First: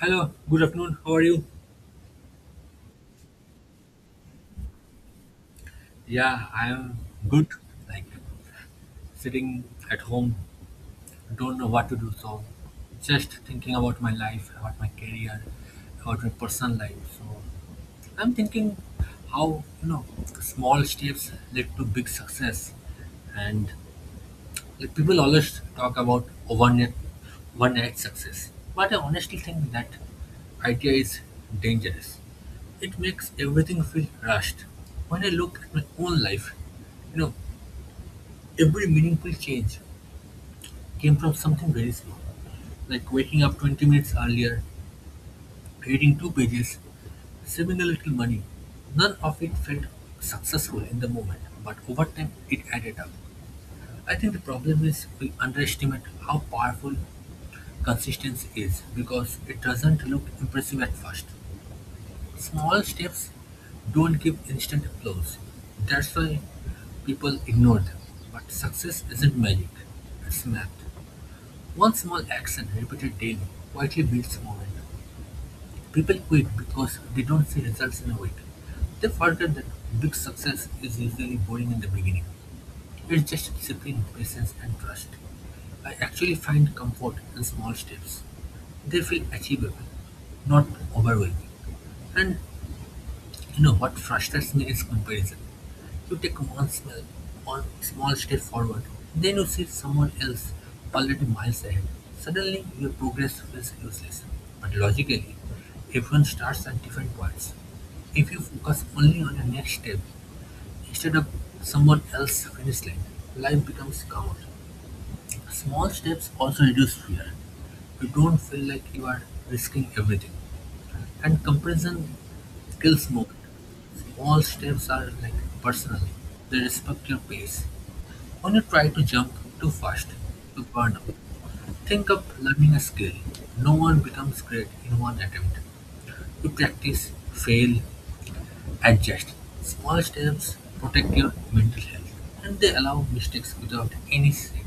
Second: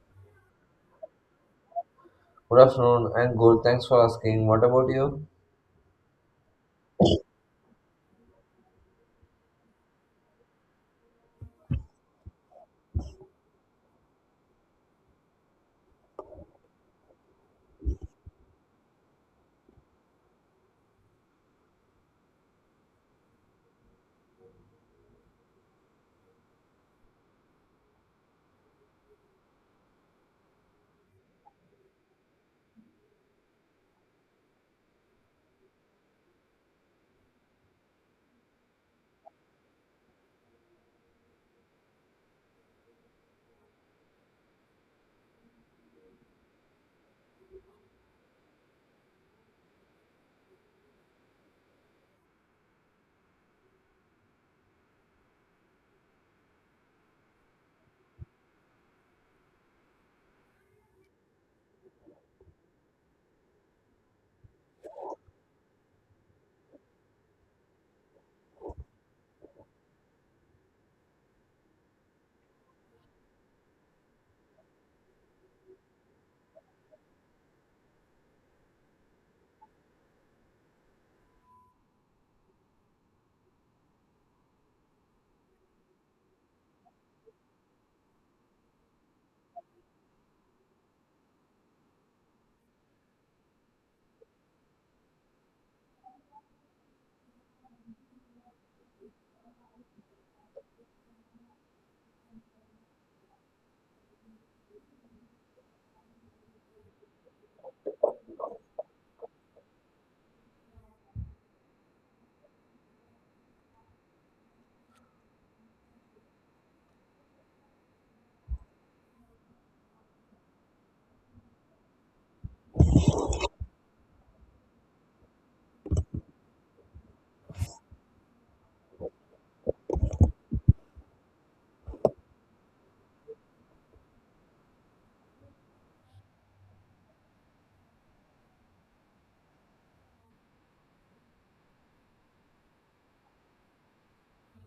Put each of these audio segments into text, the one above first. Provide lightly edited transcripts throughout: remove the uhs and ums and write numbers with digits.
Hello, good afternoon. How are you? Good afternoon. I'm good. Thanks for asking. What about you? Yeah, I am good. Like sitting at home, don't know what to do. So, just thinking about my life, about my career, about my personal life. So, I'm thinking how small steps led to big success, and like people always talk about overnight success, but I honestly think that idea is dangerous. It makes everything feel rushed. When I look at my own life, you know, every meaningful change came from something very small, like waking up 20 minutes earlier, reading two pages, saving a little money. None of it felt successful in the moment, but over time it added up. I think the problem is we underestimate how powerful consistency is because it doesn't look impressive at first. Small steps don't give instant applause. That's why people ignore them. But success isn't magic, it's math. One small action repeated daily quietly builds momentum. People quit because they don't see results in a week. They forget that big success is usually boring in the beginning. It's just discipline, patience, and trust. I actually find comfort in small steps. They feel achievable, not overwhelming. And you know what frustrates me is comparison. You take one small step forward, then you see someone else already miles ahead. Suddenly, your progress feels useless. But logically, everyone starts at different points. If you focus only on your next step instead of someone else's finish line, life becomes calmer. Small steps also reduce fear, you don't feel like you are risking everything. And comparison kills movement. Small steps are like personal, they respect your pace. When you try to jump too fast, you burn out. Think of learning a skill. No one becomes great in one attempt. You practice, fail, adjust. Small steps protect your mental health and they allow mistakes without any shame.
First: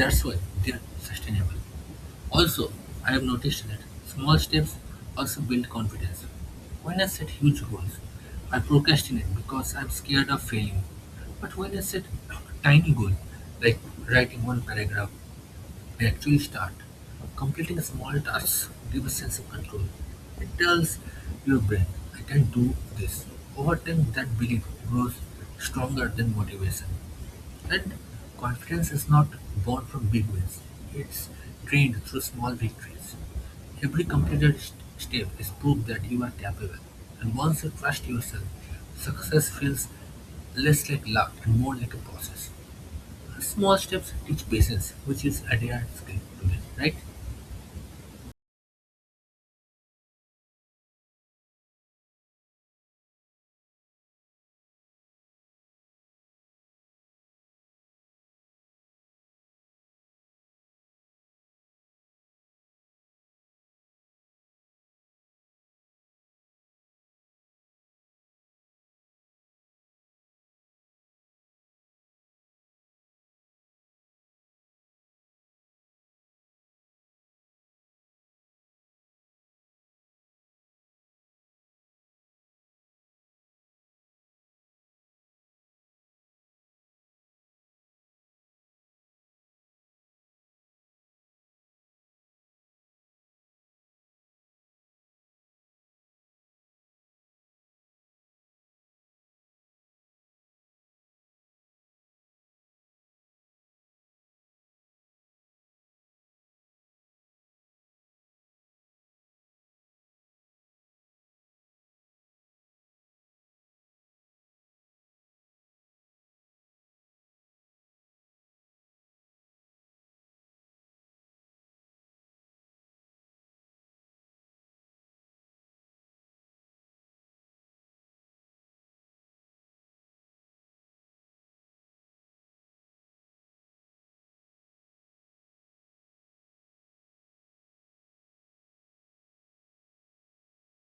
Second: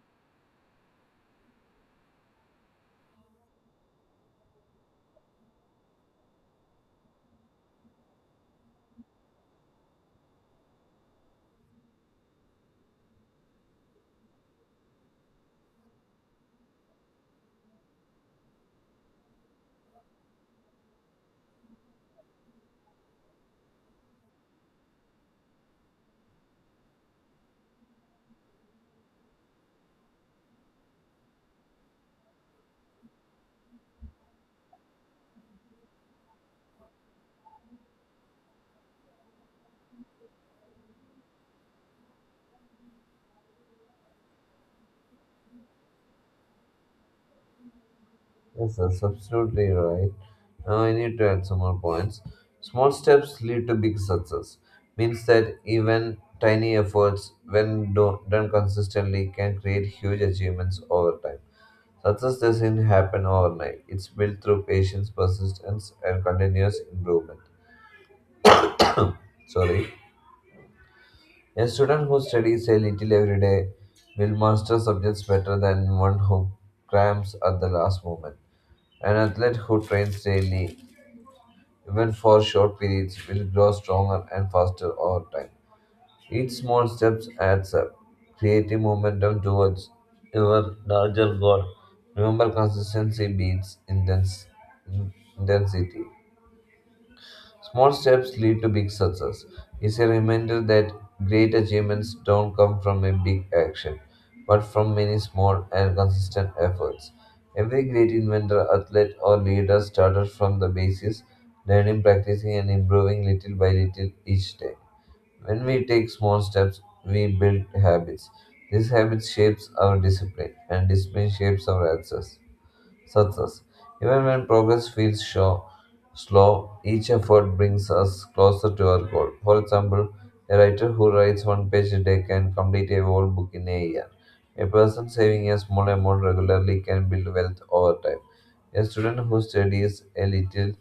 That's why they are sustainable. Also, I have noticed that small steps also build confidence. When I set huge goals, I procrastinate because I'm scared of failing. But when I set a tiny goal, like writing one paragraph, they actually start. Completing small tasks give a sense of control. It tells your brain, I can do this. Over time, that belief grows stronger than motivation. And confidence is not born from big wins, it's trained through small victories. Every completed step is proof that you are capable. And once you trust yourself, success feels less like luck and more like a process. Small steps teach patience, which is a rare skill to, right? Yes, that's absolutely right. Now I need to add some more points. Small steps lead to big success. Means that even tiny efforts, when done consistently, can create huge achievements over time. Success doesn't happen overnight. It's built through patience, persistence, and continuous improvement. Sorry. A student who studies a little every day will master subjects better than one who cramps at the last moment. An athlete who trains daily, even for short periods, will grow stronger and faster over time. Each small step adds up, creating momentum towards your larger goal. Remember, consistency beats intensity. Small steps lead to big success. It's a reminder that great achievements don't come from a big action, but from many small and consistent efforts. Every great inventor, athlete, or leader started from the basis, learning, practicing, and improving little by little each day. When we take small steps, we build habits. These habits shapes our discipline, and discipline shapes our answers success. Even when progress feels slow, each effort brings us closer to our goal. For example, a writer who writes one page a day can complete a whole book in a year. A person saving a small amount regularly can build wealth over time. A student who studies a little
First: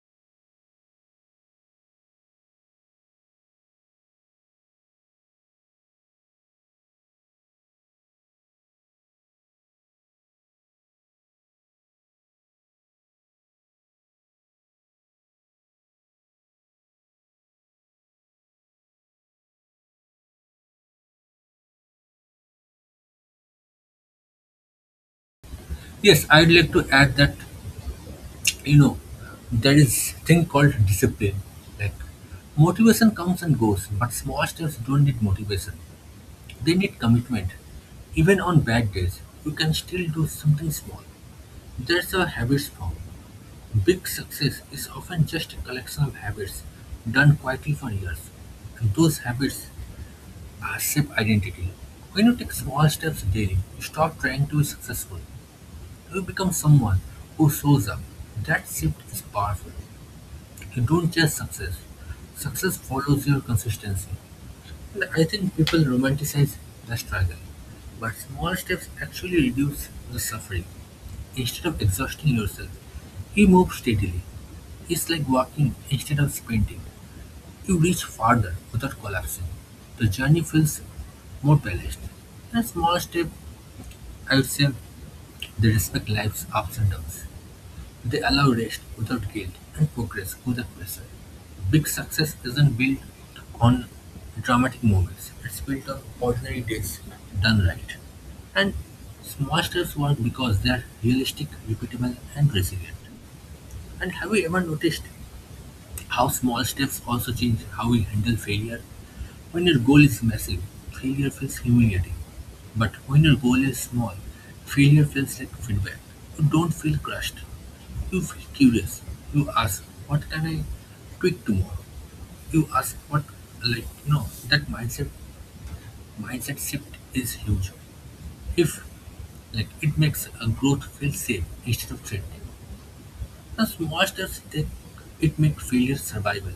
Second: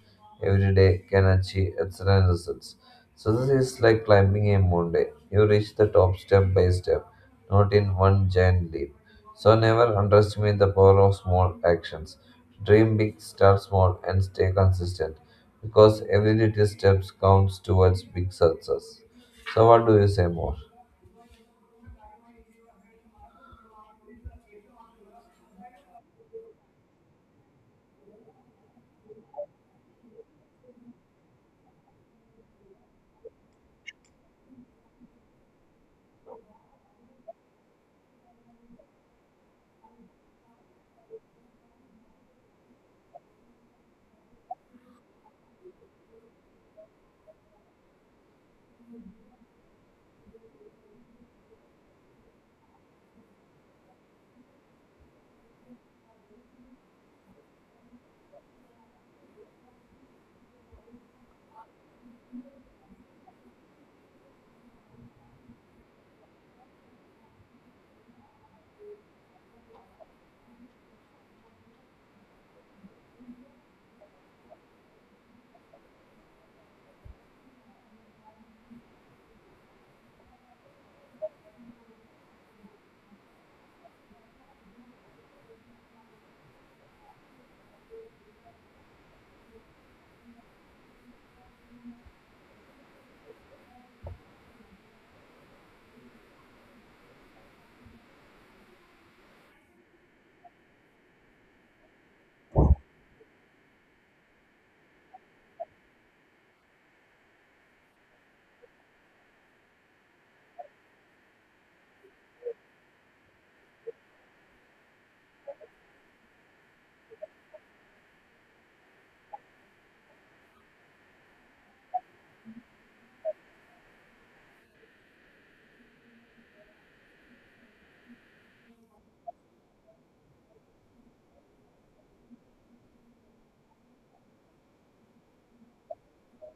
every day can achieve excellent results. Success is like climbing a mountain. You reach the top step by step, not in one giant leap. So never underestimate the power of small actions. Dream big, start small, and stay consistent because every little step counts towards big success. So, what do you say more? Yes, I'd like to add that you know there is thing called discipline. Like motivation comes and goes, but small steps don't need motivation. They need commitment. Even on bad days, you can still do something small. That's how habits form. Big success is often just a collection of habits done quietly for years. And those habits passive identity. When you take small steps daily, you stop trying to be successful. You become someone who shows up. That shift is powerful. You don't chase success. Success follows your consistency. And I think people romanticize the struggle. But small steps actually reduce the suffering. Instead of exhausting yourself, you move steadily. It's like walking instead of sprinting. You reach farther without collapsing. The journey feels more balanced. And small step, I would say they respect life's ups and downs. They allow rest without guilt and progress without pressure. Big success isn't built on dramatic moments. It's built on ordinary days done right. And small steps work because they're realistic, repeatable, and resilient. And have you ever noticed how small steps also change how we handle failure? When your goal is massive, failure feels humiliating. But when your goal is small, failure feels like feedback. You don't feel crushed. You feel curious. You ask, what can I tweak tomorrow? You ask what, like, no, that mindset shift is huge. If, like, it makes a growth feel safe instead of threatening. The small steps take it, make failure survival.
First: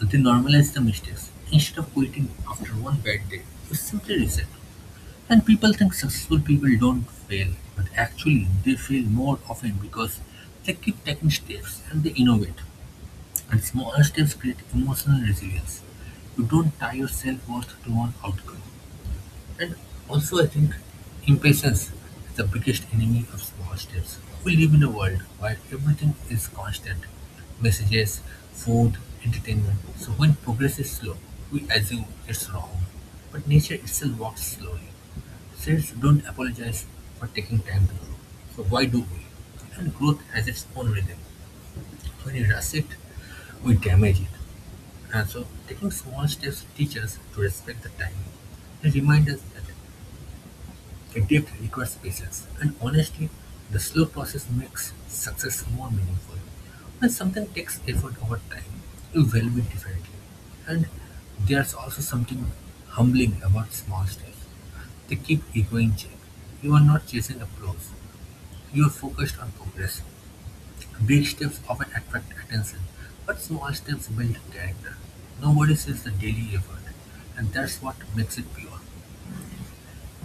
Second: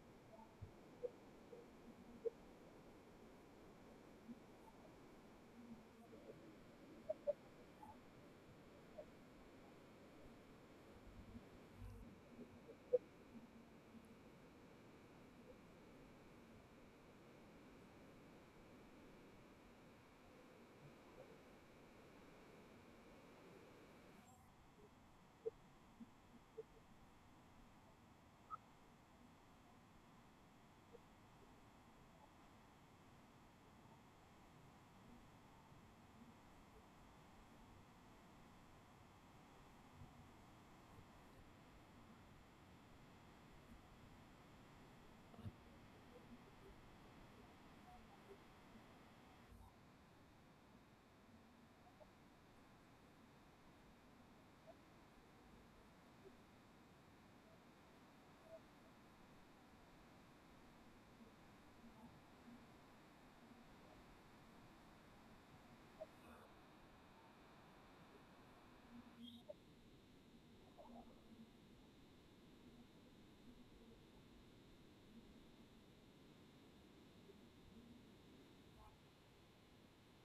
They normalize the mistakes. Instead of quitting after one bad day, you simply reset. And people think successful people don't fail, but actually they fail more often because they keep taking steps and they innovate. And small steps create emotional resilience. You don't tie your self worth to one outcome. And also I think impatience is the biggest enemy of small steps. We live in a world where everything is constant. Messages, food, entertainment. So when progress is slow, we assume it's wrong. But nature itself walks slowly. Sales don't apologize for taking time to grow. So why do we? And growth has its own rhythm. When you rush it, we damage it. And so taking small steps teach us to respect the time. They remind us that the depth requires patience, and honestly, the slow process makes success more meaningful. When something takes effort over time, you value it differently. And there's also something humbling about small steps. They keep ego in check. You are not chasing applause. You are focused on progress. Big steps often attract attention, but small steps build character. Nobody sees the daily effort, and that's what makes it pure.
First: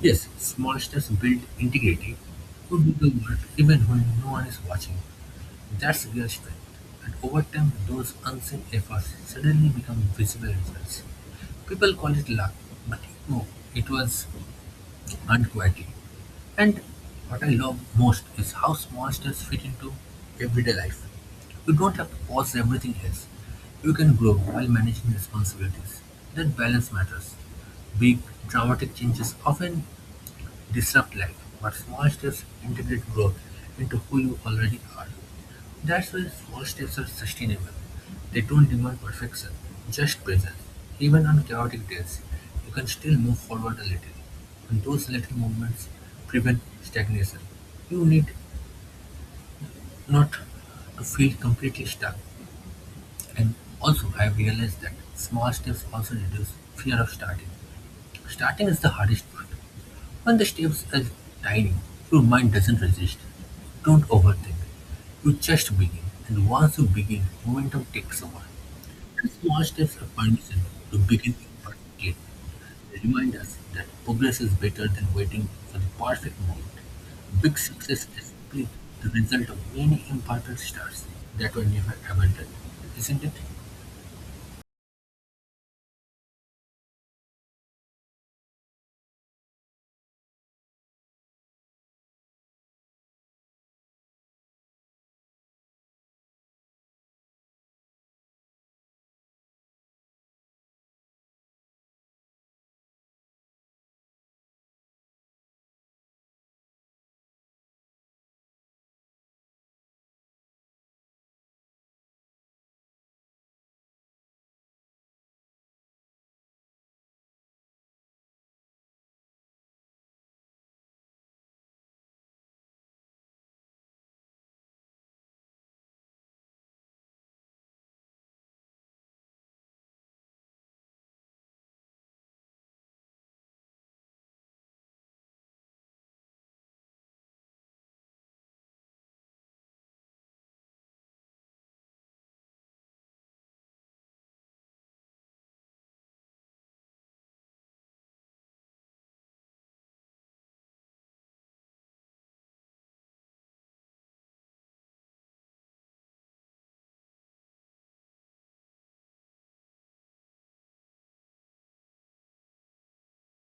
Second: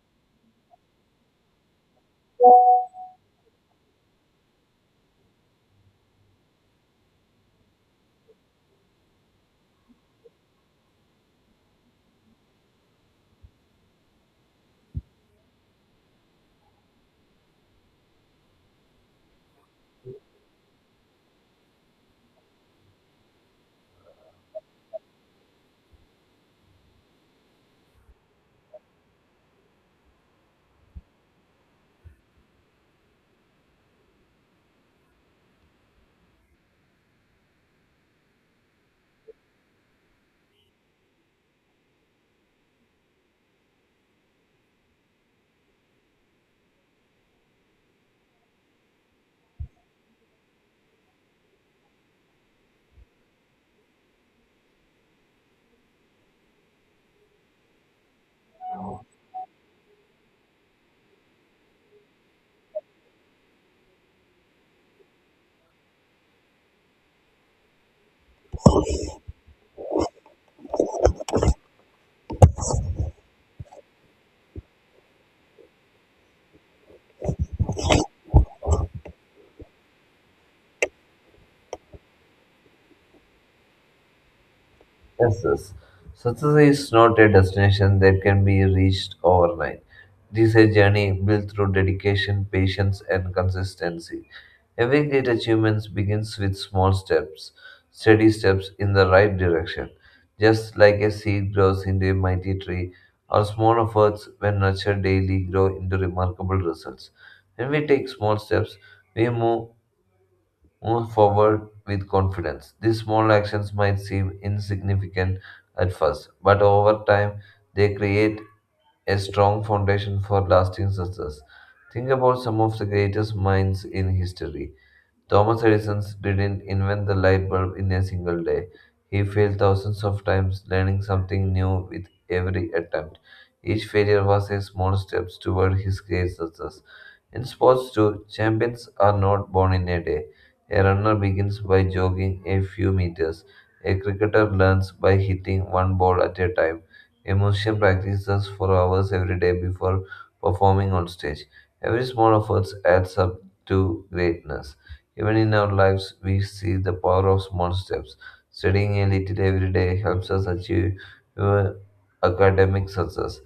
Yes, monsters build integrity to do the work even when no one is watching. That's real strength. And over time, those unseen efforts suddenly become visible results. People call it luck, but no, it was earned quietly. And what I love most is how monsters fit into everyday life. You don't have to pause everything else. You can grow while managing responsibilities. That balance matters. Big, dramatic changes often disrupt life, but small-steps integrate growth into who you already are. That's why small steps are sustainable. They don't demand perfection, just presence. Even on chaotic days, you can still move forward a little. And those little movements prevent stagnation. You need not to feel completely stuck. And also I've realized that small steps also reduce fear of starting. Starting is the hardest part. When the steps are tiny, your mind doesn't resist. Don't overthink. You just begin, and once you begin, momentum takes over. And small steps are permission to begin imperfectly. They remind us that progress is better than waiting for the perfect moment. Big success is split the result of many imperfect starts that were never abandoned, isn't it? Yes, yes. Success is not a destination that can be reached overnight. It is a journey built through dedication, patience, and consistency. Every great achievement begins with small steps, steady steps in the right direction. Just like a seed grows into a mighty tree, our small efforts, when nurtured daily, grow into remarkable results. When we take small steps, we move forward with confidence. These small actions might seem insignificant at first, but over time, they create a strong foundation for lasting success. Think about some of the greatest minds in history. Thomas Edison didn't invent the light bulb in a single day. He failed thousands of times, learning something new with every attempt. Each failure was a small step toward his great success. In sports, too, champions are not born in a day. A runner begins by jogging a few meters. A cricketer learns by hitting one ball at a time. A musician practices for hours every day before performing on stage. Every small effort adds up to greatness. Even in our lives, we see the power of small steps. Studying a little every day helps us achieve uh, academic success.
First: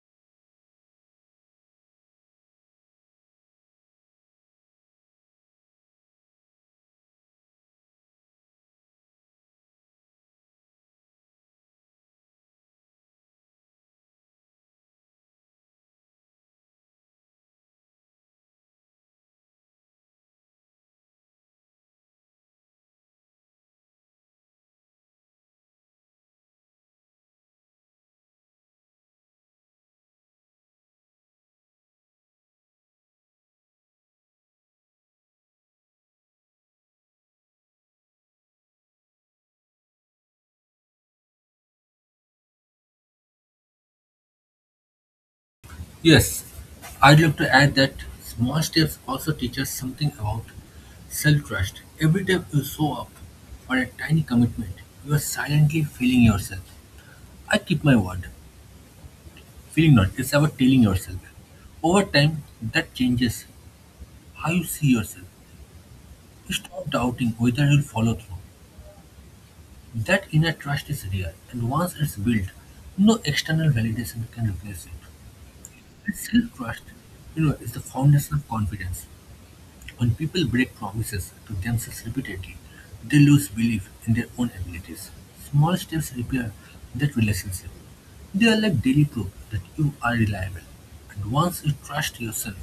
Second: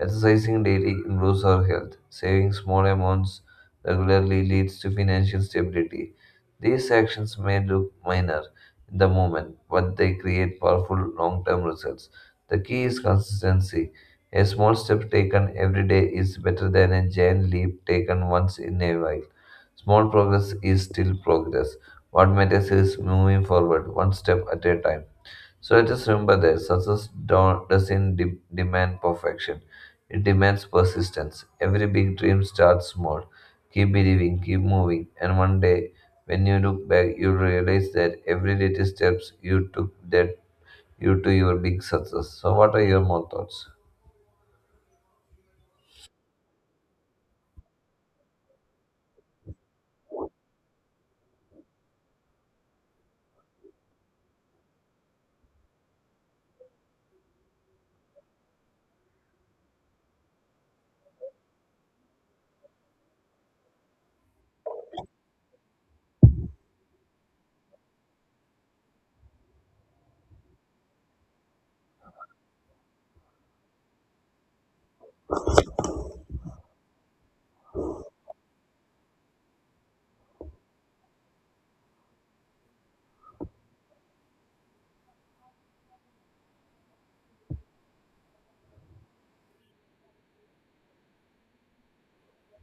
Exercising daily improves our health. Saving small amounts regularly leads to financial stability. These actions may look minor in the moment, but they create powerful long term results. The key is consistency. A small step taken every day is better than a giant leap taken once in a while. Small progress is still progress. What matters is moving forward, one step at a time. So let us remember that success don't, doesn't demand perfection, it demands persistence. Every big dream starts small. Keep believing, keep moving, and one day when you look back, you realize that every little steps you took led you to your big success. So, what are your more thoughts? Yes, I'd love to add that small steps also teach us something about self trust. Every time you show up for a tiny commitment, you are silently feeling yourself. I keep my word. Feeling not, it's about telling yourself. Over time, that changes how you see yourself. You stop doubting whether you'll follow through. That inner trust is real, and once it's built, no external validation can replace it. And self trust, is the foundation of confidence. When people break promises to themselves repeatedly, they lose belief in their own abilities. Small steps repair that relationship. They are like daily proof that you are reliable. And once you trust yourself,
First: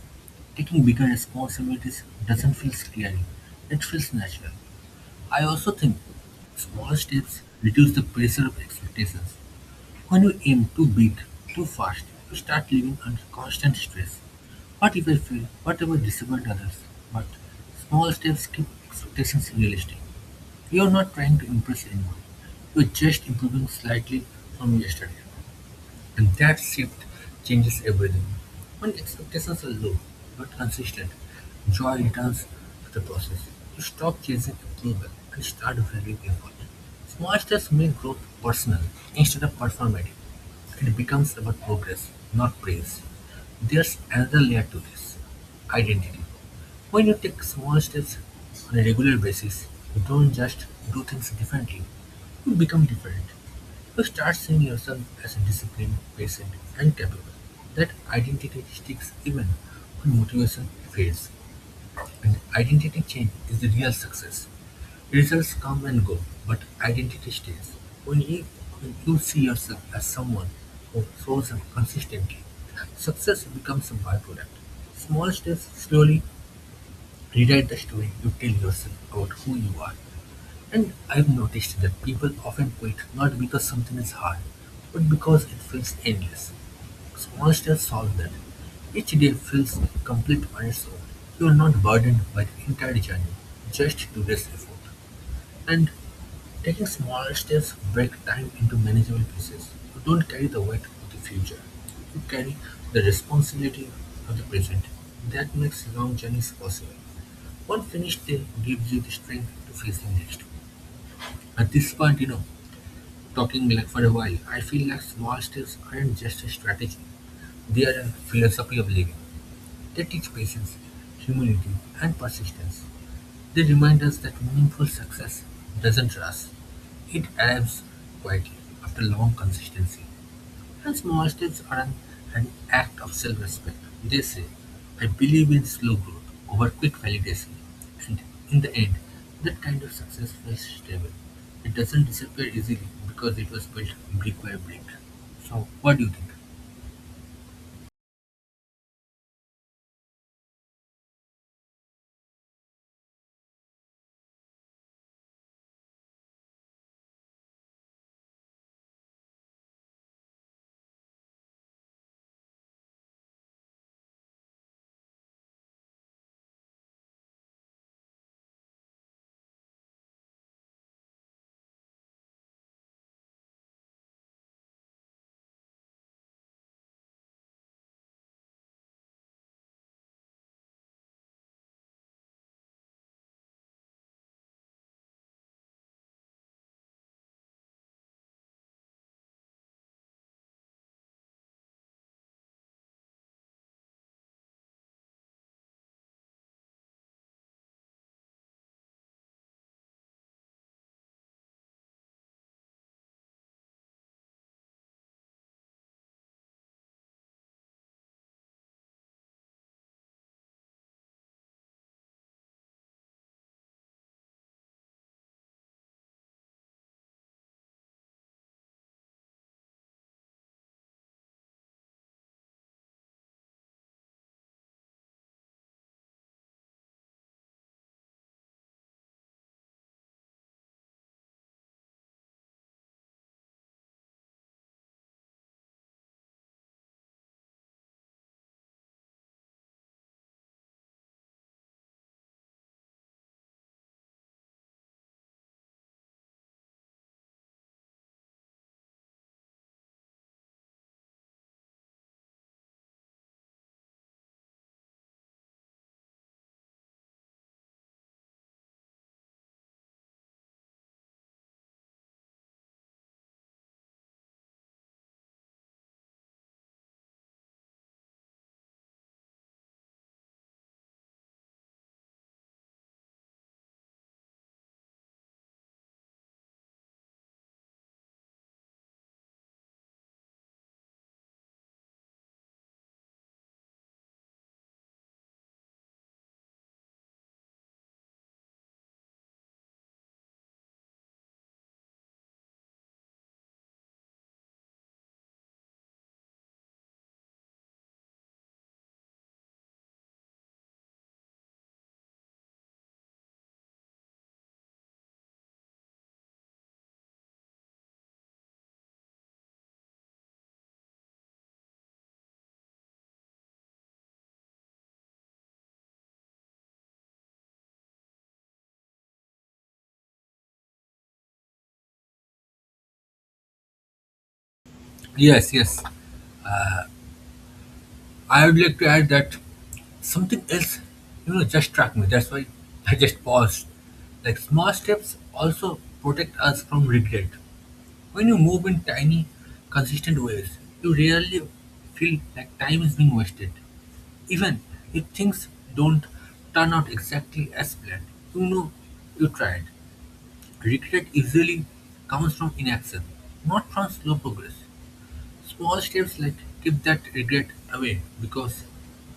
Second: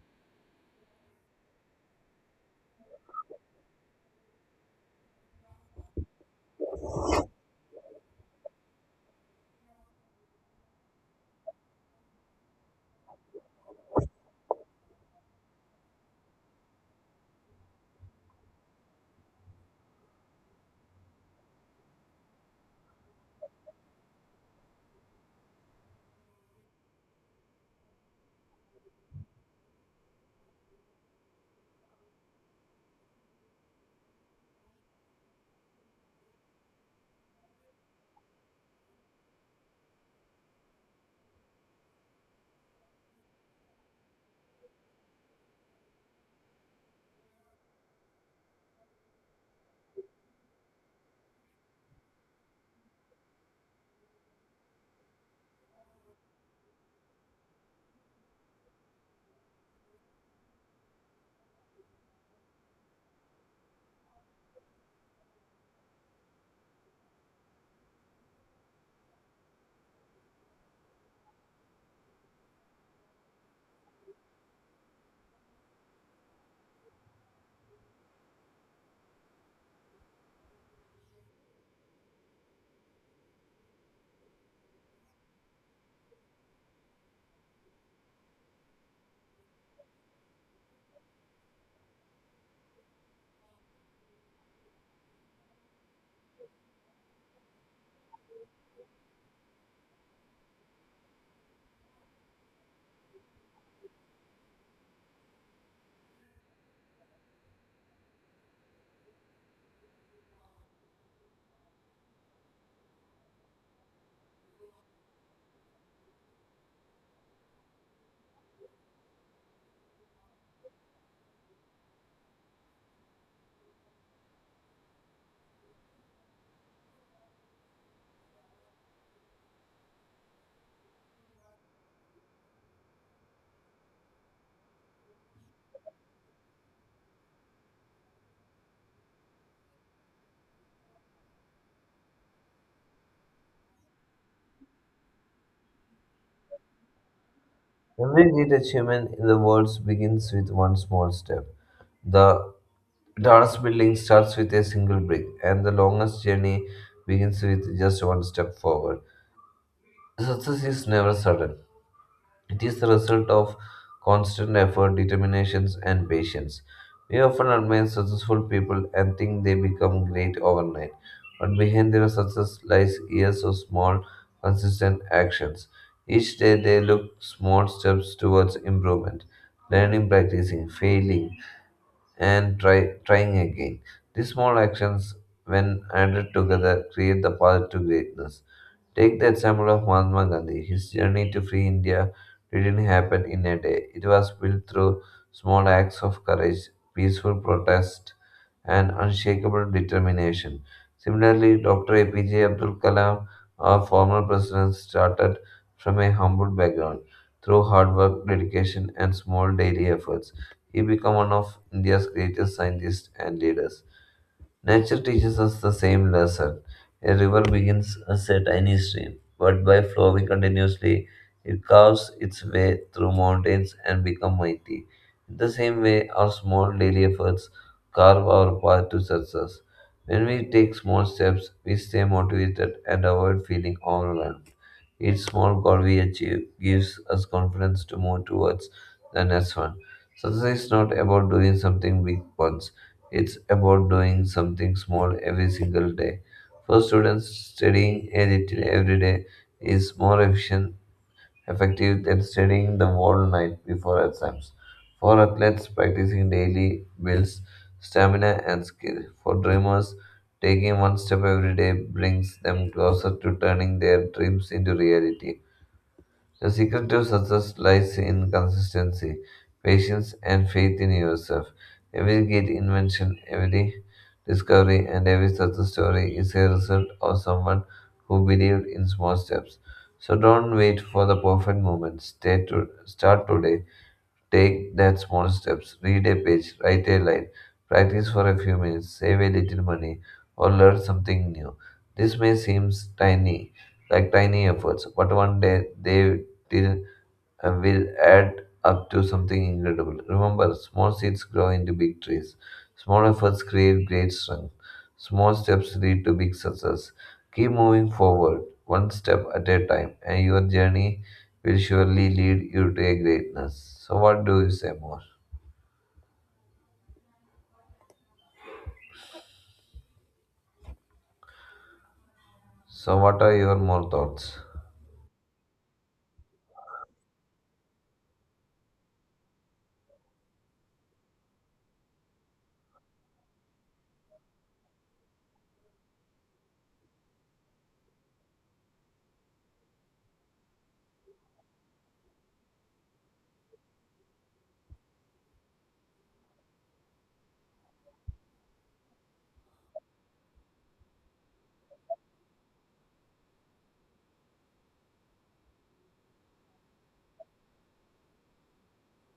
taking bigger responsibilities doesn't feel scary, it feels natural. I also think small steps reduce the pressure of expectations. When you aim too big, too fast, you start living under constant stress. What if I fail? What if I disappoint others? But small steps keep expectations realistic. You are not trying to impress anyone. You are just improving slightly from yesterday. And that shift changes everything. When expectations are low but consistent, joy returns to the process. You stop chasing approval and start valuing effort. Small steps make growth personal instead of performative. It becomes about progress, not praise. There's another layer to this identity. When you take small steps on a regular basis, you don't just do things differently, you become different. You start seeing yourself as disciplined, patient, and capable. That identity sticks even when motivation fades. And identity change is the real success. Results come and go, but identity stays. When you, when you see yourself as someone who shows up consistently, success becomes a byproduct. Small steps slowly rewrite the story you tell yourself about who you are. And I've noticed that people often quit not because something is hard, but because it feels endless. Small steps solve that. Each day feels complete on its own. You're not burdened by the entire journey, just today's effort. And taking smaller steps break time into manageable pieces. You don't carry the weight of the future. You carry the responsibility of the present. That makes long journeys possible. One finished day gives you the strength to face the next. At this point, talking like for a while, I feel like small steps aren't just a strategy. They are a philosophy of living. They teach patience, humility, and persistence. They remind us that meaningful success doesn't rush. It arrives quietly after long consistency. And small steps are an act of self respect. They say, I believe in slow growth over quick validation. And in the end, that kind of success feels stable. It doesn't disappear easily because it was built brick by brick. So, what do you think? Every great achievement in the world begins with one small step. The Dance building starts with a single brick, and the longest journey begins with just one step forward. Success is never sudden, it is the result of constant effort, determination, and patience. We often admire successful people and think they become great overnight, but behind their success lies years of small, consistent actions. Each day they look small steps towards improvement, learning, practicing, failing, and trying again. These small actions, when added together, create the path to greatness. Take the example of Mahatma Gandhi. His journey to free India didn't happen in a day. It was built through small acts of courage, peaceful protest, and unshakable determination. Similarly, Dr. APJ Abdul Kalam, our former president, started from a humble background through hard work, dedication, and small daily efforts. He became one of India's greatest scientists and leaders. Nature teaches us the same lesson. A river begins as a tiny stream, but by flowing continuously, it carves its way through mountains and becomes mighty. In the same way, our small daily efforts carve our path to success. When we take small steps, we stay motivated and avoid feeling overwhelmed. Each small goal we achieve gives us confidence to move towards the next one. Success is not about doing something big once, it's about doing something small every single day. For students, studying a little every day is more effective than studying the whole night before exams. For athletes, practicing daily builds stamina and skill. For dreamers, taking one step every day brings them closer to turning their dreams into reality. The secret to success lies in consistency, patience, and faith in yourself. Every great invention, every discovery, and every success story is a result of someone who believed in small steps. So don't wait for the perfect moment. Stay to start today. Take that small steps. Read a page, write a line, practice for a few minutes, save a little money, or learn something new. This may seem tiny, like tiny efforts, but one day they will and will add up to something incredible. Remember, small seeds grow into big trees. Small efforts create great strength. Small steps lead to big success. Keep moving forward, one step at a time, and your journey will surely lead you to a greatness. So, what do you say more? So, what are your more thoughts? Yes. I would like to add that something else, you know, just struck me. That's why I just paused. Like small steps also protect us from regret. When you move in tiny, consistent ways, you rarely feel like time is being wasted. Even if things don't turn out exactly as planned, you know you tried. Regret usually comes from inaction, not from slow progress. Small steps like keep that regret away because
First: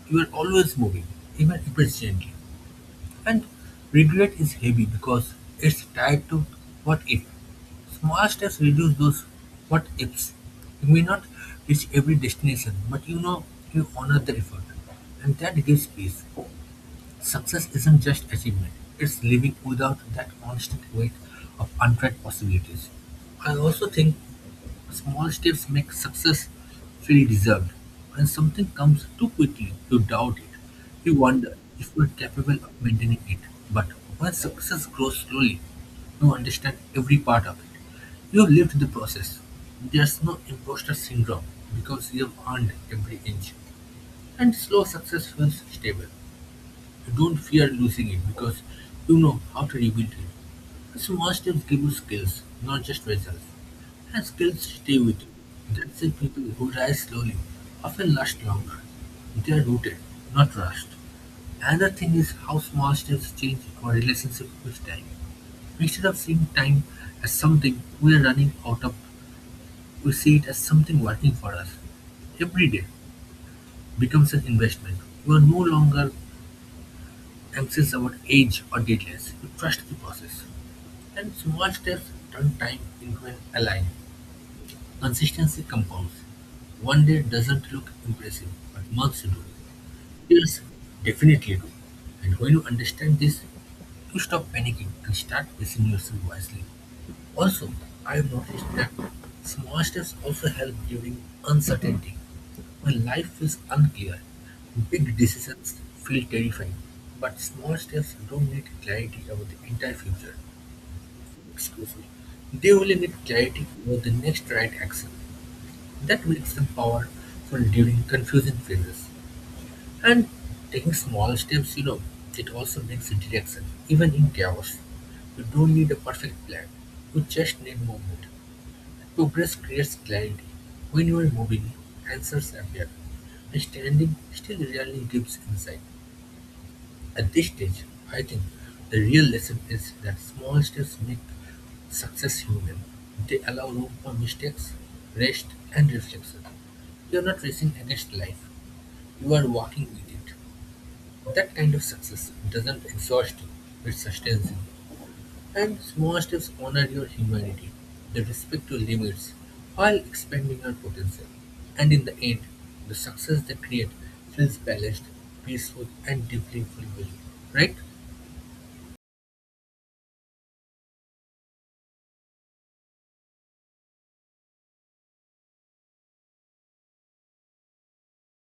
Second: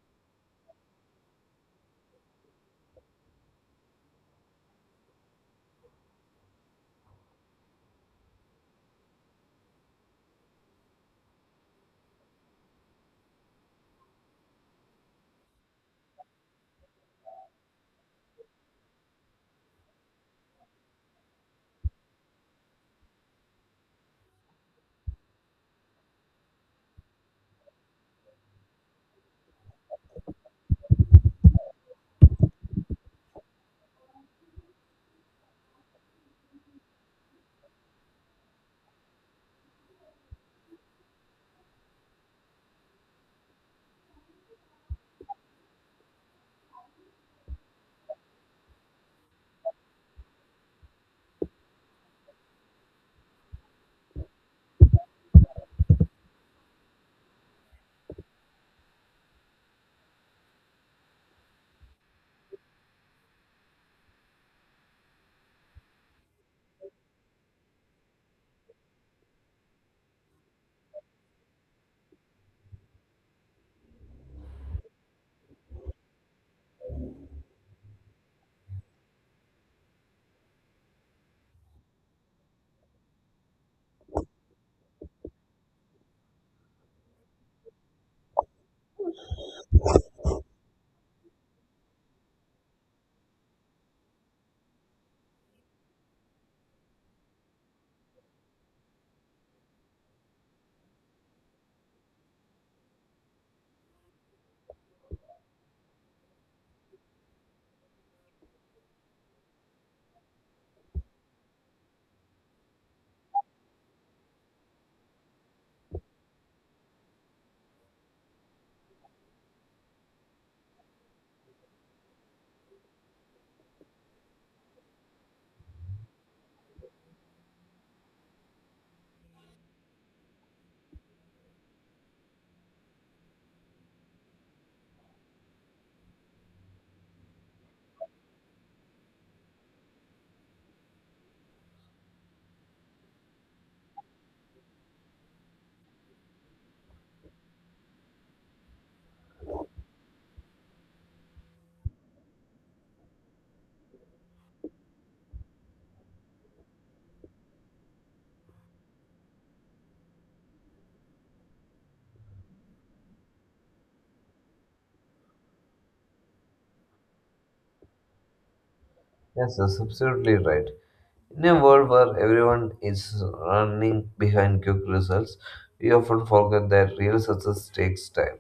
you are always moving, even if it's gently. And regret is heavy because it's tied to what if. Small steps reduce those what ifs. You may not reach every destination, but you know you honor the effort, and that gives peace. Success isn't just achievement, it's living without that constant weight of untried possibilities. I also think small steps make success feel deserved. When something comes too quickly, you doubt it. You wonder if you're capable of maintaining it. But when success grows slowly, you understand every part of it. You've lived the process. There's no imposter syndrome because you've earned every inch. And slow success feels stable. You don't fear losing it because you know how to rebuild it. Small steps give you skills, not just results. And skills stay with you. That's why people who rise slowly often last longer. They are rooted, not rushed. Another thing is how small steps change our relationship with time. Instead of seeing time as something we are running out of, we see it as something working for us. Every day becomes an investment. You are no longer anxious about age or deadlines, you trust the process. And small steps turn time into an ally. Consistency compounds. One day doesn't look impressive, but months do. Years definitely do. And when you understand this, you stop panicking and start pacing yourself wisely. Also, I've noticed that small steps also help during uncertainty. When life feels unclear, big decisions feel terrifying. But small steps don't need clarity about the entire future. Excuse me. They only need clarity about the next right action. That makes them powerful during confusing phases. And taking small steps, you know, it also makes a direction, even in chaos. You don't need a perfect plan. You just need movement. Progress creates clarity; when you are moving, answers appear; standing still rarely gives insight. At this stage, I think the real lesson is that small steps make success human. They allow room for mistakes, rest, and reflection. You are not racing against life, you are walking with it. That kind of success doesn't exhaust you, it sustains you. And small steps honor your humanity. The respect your limits while expanding your potential. And in the end, the success they create feels balanced, peaceful, and deeply fulfilling. Right? Yes, that's absolutely right. In a world where everyone is running behind quick results, we often forget that real success takes time.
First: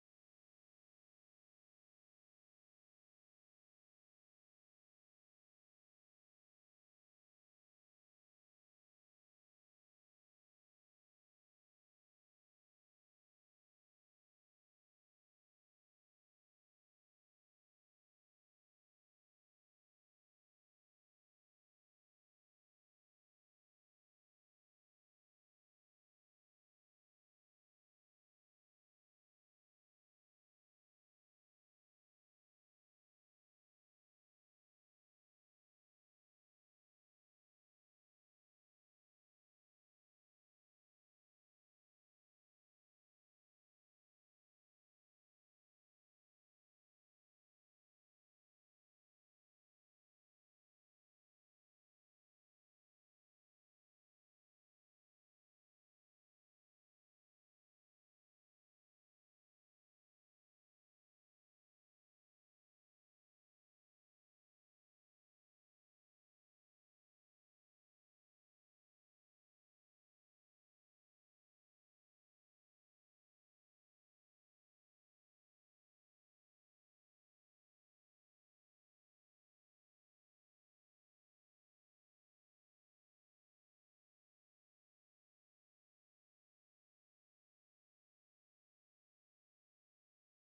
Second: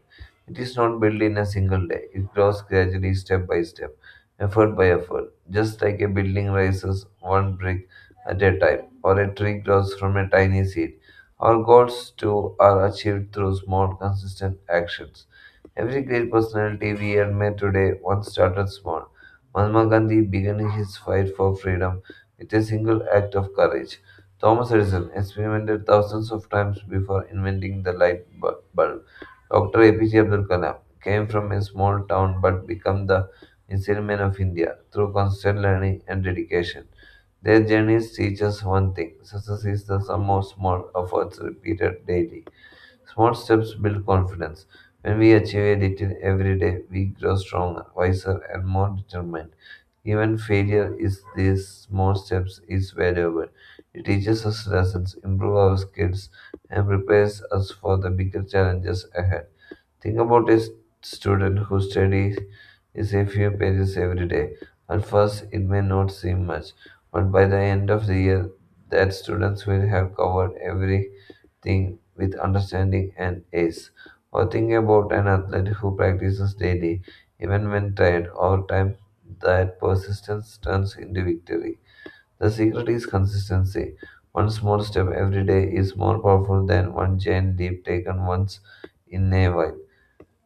It is not built in a single day, it grows gradually, step by step, effort by effort. Just like a building rises one brick at a time, or a tree grows from a tiny seed, our goals too are achieved through small, consistent actions. Every great personality we admire today once started small. Mahatma Gandhi began his fight for freedom with a single act of courage. Thomas Edison experimented thousands of times before inventing the light bulb. Dr. APJ Abdul Kalam came from a small town but became the missile man of India through constant learning and dedication. Their journeys teach us one thing success is the sum of small efforts repeated daily. Small steps build confidence. When we achieve a little every day, we grow stronger, wiser, and more determined. Even failure is these small steps is valuable. It teaches us lessons, improves our skills, and prepares us for the bigger challenges ahead. Think about a student who studies is a few pages every day. At first, it may not seem much, but by the end of the year, that students will have covered every thing with understanding and ace. Or think about an athlete who practices daily, even when tired. Over time, that persistence turns into victory. The secret is consistency. One small step every day is more powerful than one giant leap taken once in a while.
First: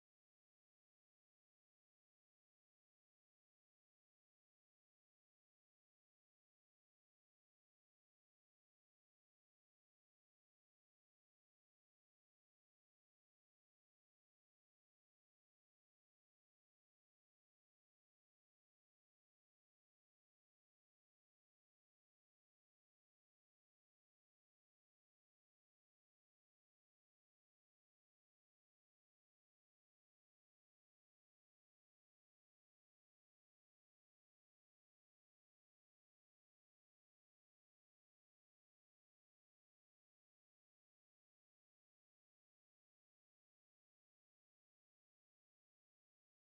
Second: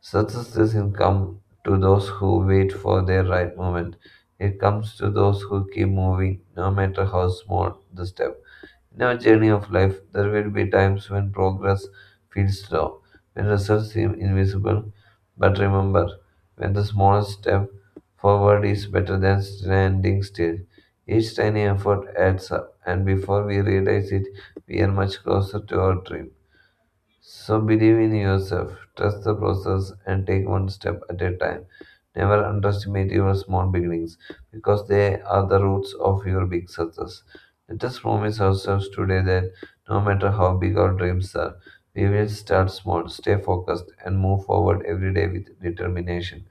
Success doesn't come to those who wait for their right moment. It comes to those who keep moving, no matter how small the step. In our journey of life, there will be times when progress feels slow, when results seem invisible. But remember, when the smallest step forward is better than standing still, each tiny effort adds up, and before we realize it, we are much closer to our dream. So believe in yourself, trust the process, and take one step at a time. Never underestimate your small beginnings because they are the roots of your big success. Let us promise ourselves today that no matter how big our dreams are, we will start small, stay focused, and move forward every day with determination.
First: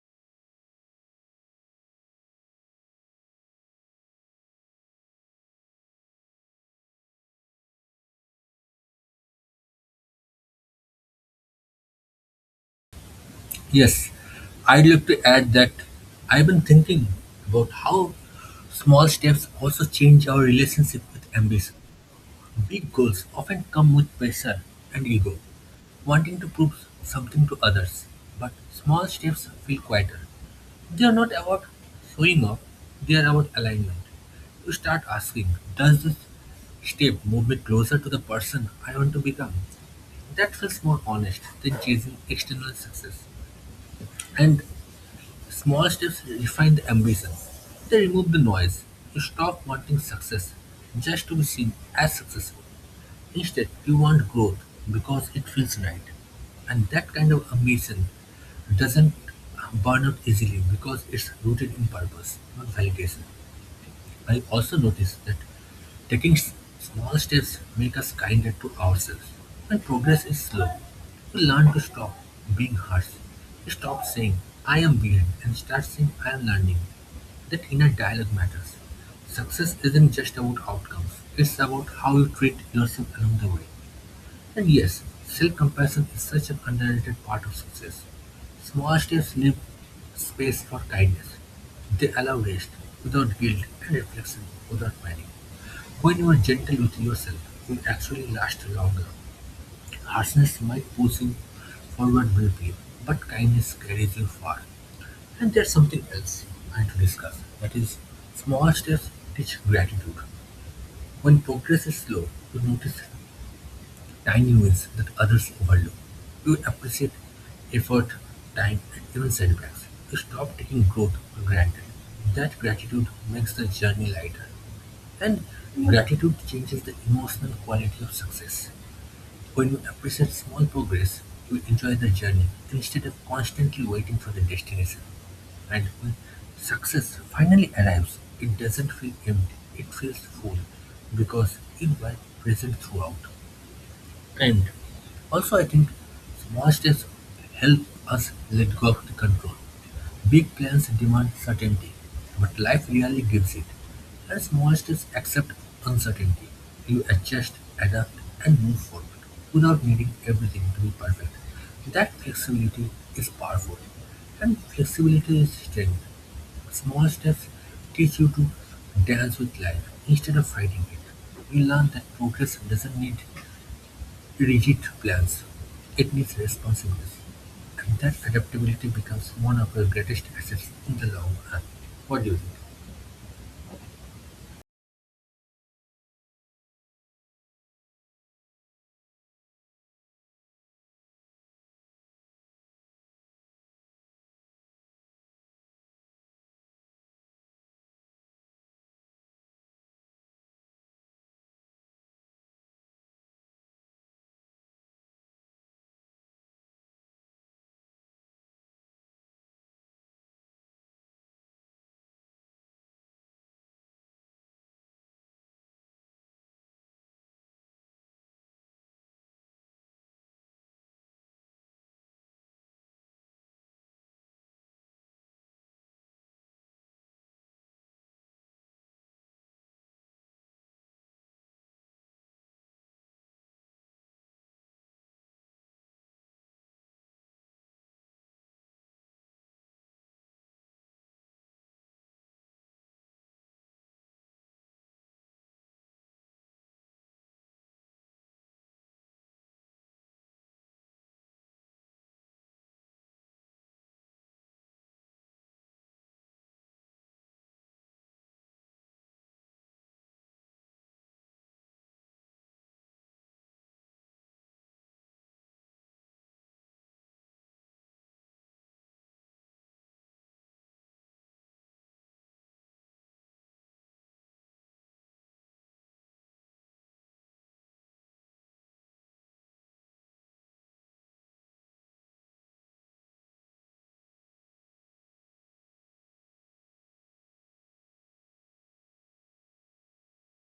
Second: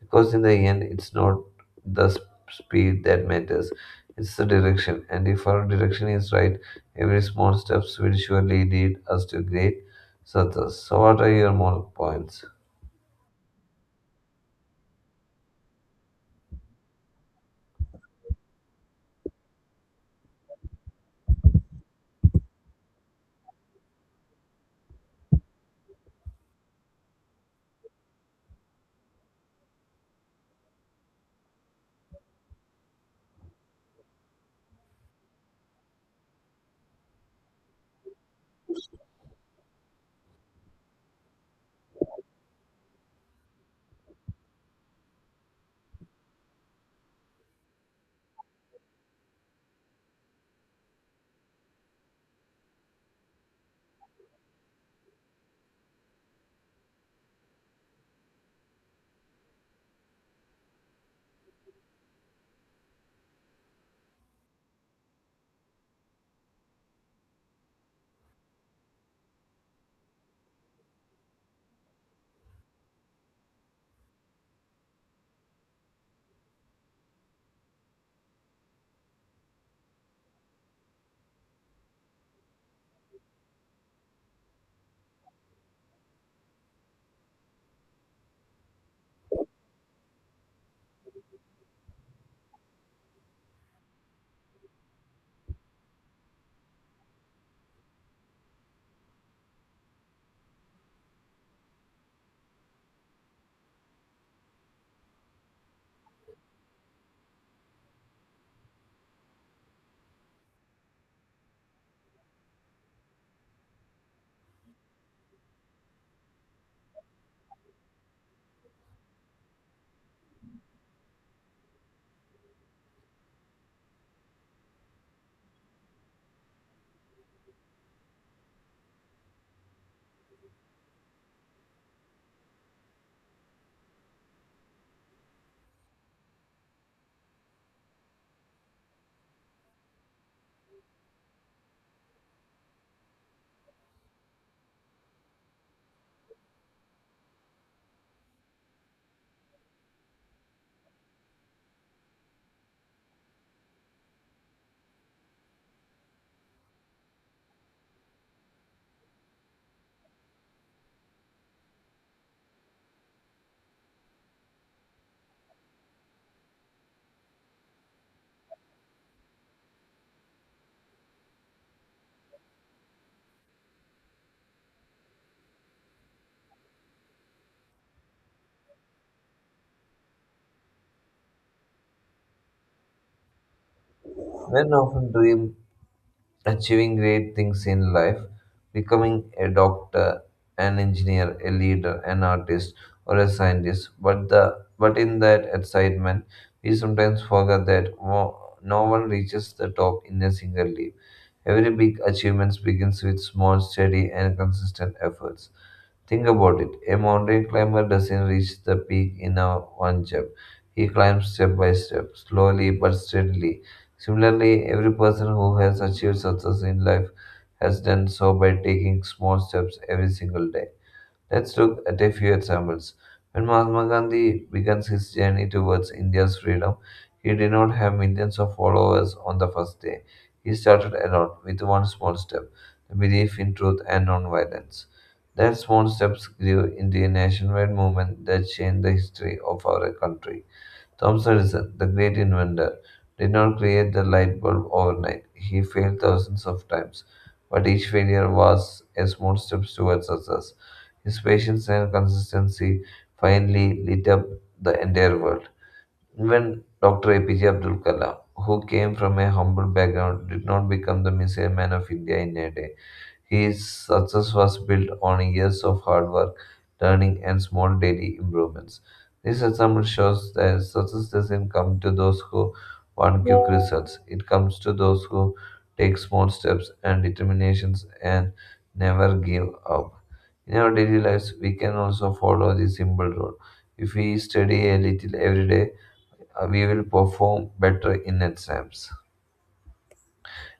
Because in the end, it's not the speed that matters, it's the direction. And if our direction is right, every small steps will surely lead us to great success. So, what are your more points? Yes. I'd like to add that I've been thinking about how small steps also change our relationship with ambition. Big goals often come with pressure and ego, wanting to prove something to others, but small steps feel quieter. They are not about showing off, they are about alignment. You start asking, does this step move me closer to the person I want to become? That feels more honest than chasing external success. And small steps refine the ambition. They remove the noise. You stop wanting success just to be seen as successful. Instead, you want growth because it feels right. And that kind of ambition doesn't burn out easily because it's rooted in purpose, not validation. I also noticed that taking s- small steps make us kinder to ourselves. When progress is slow, we learn to stop being harsh. We stop saying, I am behind, and start saying, I am learning. That inner dialogue matters. Success isn't just about outcomes, it's about how you treat yourself along the way. And yes, self-compassion is such an underrated part of success. Small steps leave space for kindness. They allow rest without guilt and reflection without panic. When you are gentle with yourself, you actually last longer. Harshness might push you forward briefly, but kindness carries you far. And there's something else I want to discuss. That is, small steps teach gratitude. When progress is slow, you notice tiny wins that others overlook. You appreciate effort, time, and even setbacks. You stop taking growth for granted. That gratitude makes the journey lighter. And gratitude changes the emotional quality of success. When you appreciate small progress, you enjoy the journey instead of constantly waiting for the destination. And when success finally arrives, it doesn't feel empty, it feels full because you were present throughout. And also, I think small steps help us let go of the control. Big plans demand certainty, but life rarely gives it. And small steps accept uncertainty. You adjust, adapt, and move forward without needing everything to be perfect. That flexibility is powerful, and flexibility is strength. Small steps teach you to dance with life instead of fighting it. You learn that progress doesn't need rigid plans, it needs responsiveness, and that adaptability becomes one of your greatest assets in the long run. What do you think? Men often dream achieving great things in life, becoming a doctor, an engineer, a leader, an artist, or a scientist. But in that excitement, we sometimes forget that no one reaches the top in a single leap. Every big achievement begins with small, steady, and consistent efforts. Think about it. A mountain climber doesn't reach the peak in a one jump. He climbs step by step, slowly but steadily. Similarly, every person who has achieved success in life has done so by taking small steps every single day. Let's look at a few examples. When Mahatma Gandhi began his journey towards India's freedom, he did not have millions of followers on the first day. He started alone with one small step the belief in truth and non-violence. That small steps grew into a nationwide movement that changed the history of our country. Thomas Edison, the great inventor, did not create the light bulb overnight. He failed thousands of times, but each failure was a small step towards success. His patience and consistency finally lit up the entire world. Even Dr. APJ Abdul Kalam, who came from a humble background, did not become the missile man of India in a day. His success was built on years of hard work, learning, and small daily improvements. This example shows that success doesn't come to those who want quick results. It comes to those who take small steps and determinations and never give up. In our daily lives, we can also follow this simple rule. If we study a little every day, we will perform better in exams.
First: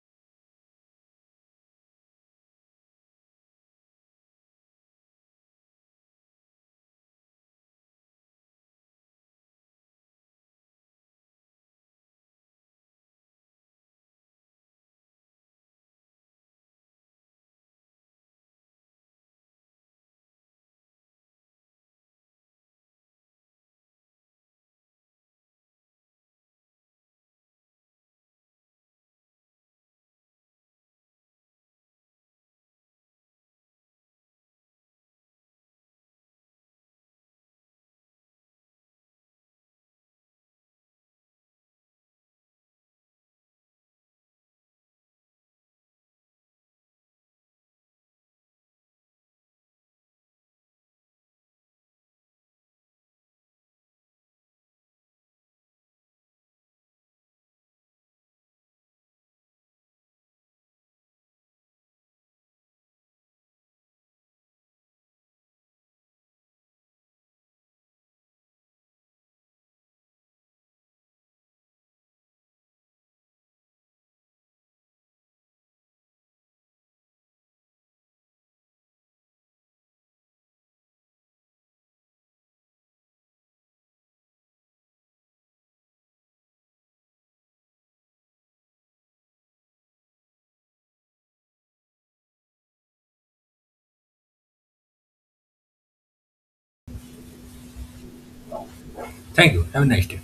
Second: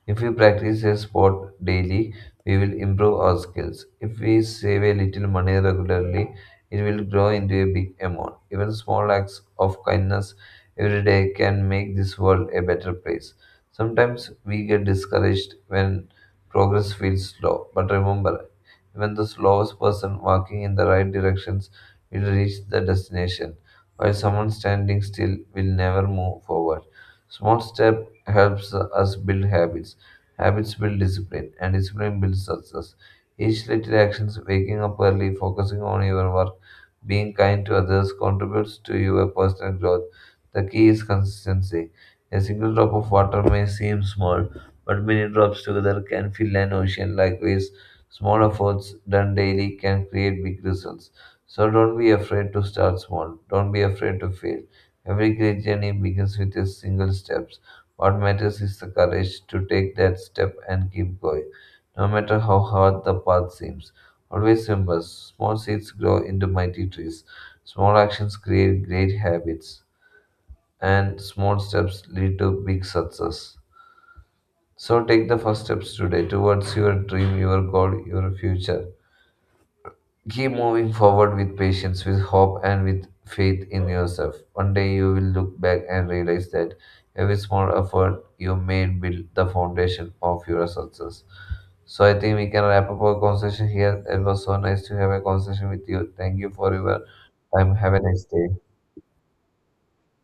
If we practice a sport daily, we will improve our skills. If we save a little money regularly, it will grow into a big amount. Even small acts of kindness every day can make this world a better place. Sometimes we get discouraged when progress feels slow, but remember, even the slowest person walking in the right directions will reach the destination, while someone standing still will never move forward. Small step helps us build habits Habits build discipline, and discipline builds success. Each little action waking up early, focusing on your work, being kind to others, contributes to your personal growth. The key is consistency. A single drop of water may seem small, but many drops together can fill an ocean. Likewise, small efforts done daily can create big results. So don't be afraid to start small. Don't be afraid to fail. Every great journey begins with a single step. What matters is the courage to take that step and keep going, no matter how hard the path seems. Always remember small seeds grow into mighty trees, small actions create great habits, and small steps lead to big success. So take the first steps today towards your dream, your goal, your future. Keep moving forward with patience, with hope, and with faith in yourself. One day you will look back and realize that every small effort you made built the foundation of your success. So I think we can wrap up our conversation here. It was so nice to have a conversation with you. Thank you for your time. Have a nice day. Thank you. Have a nice day.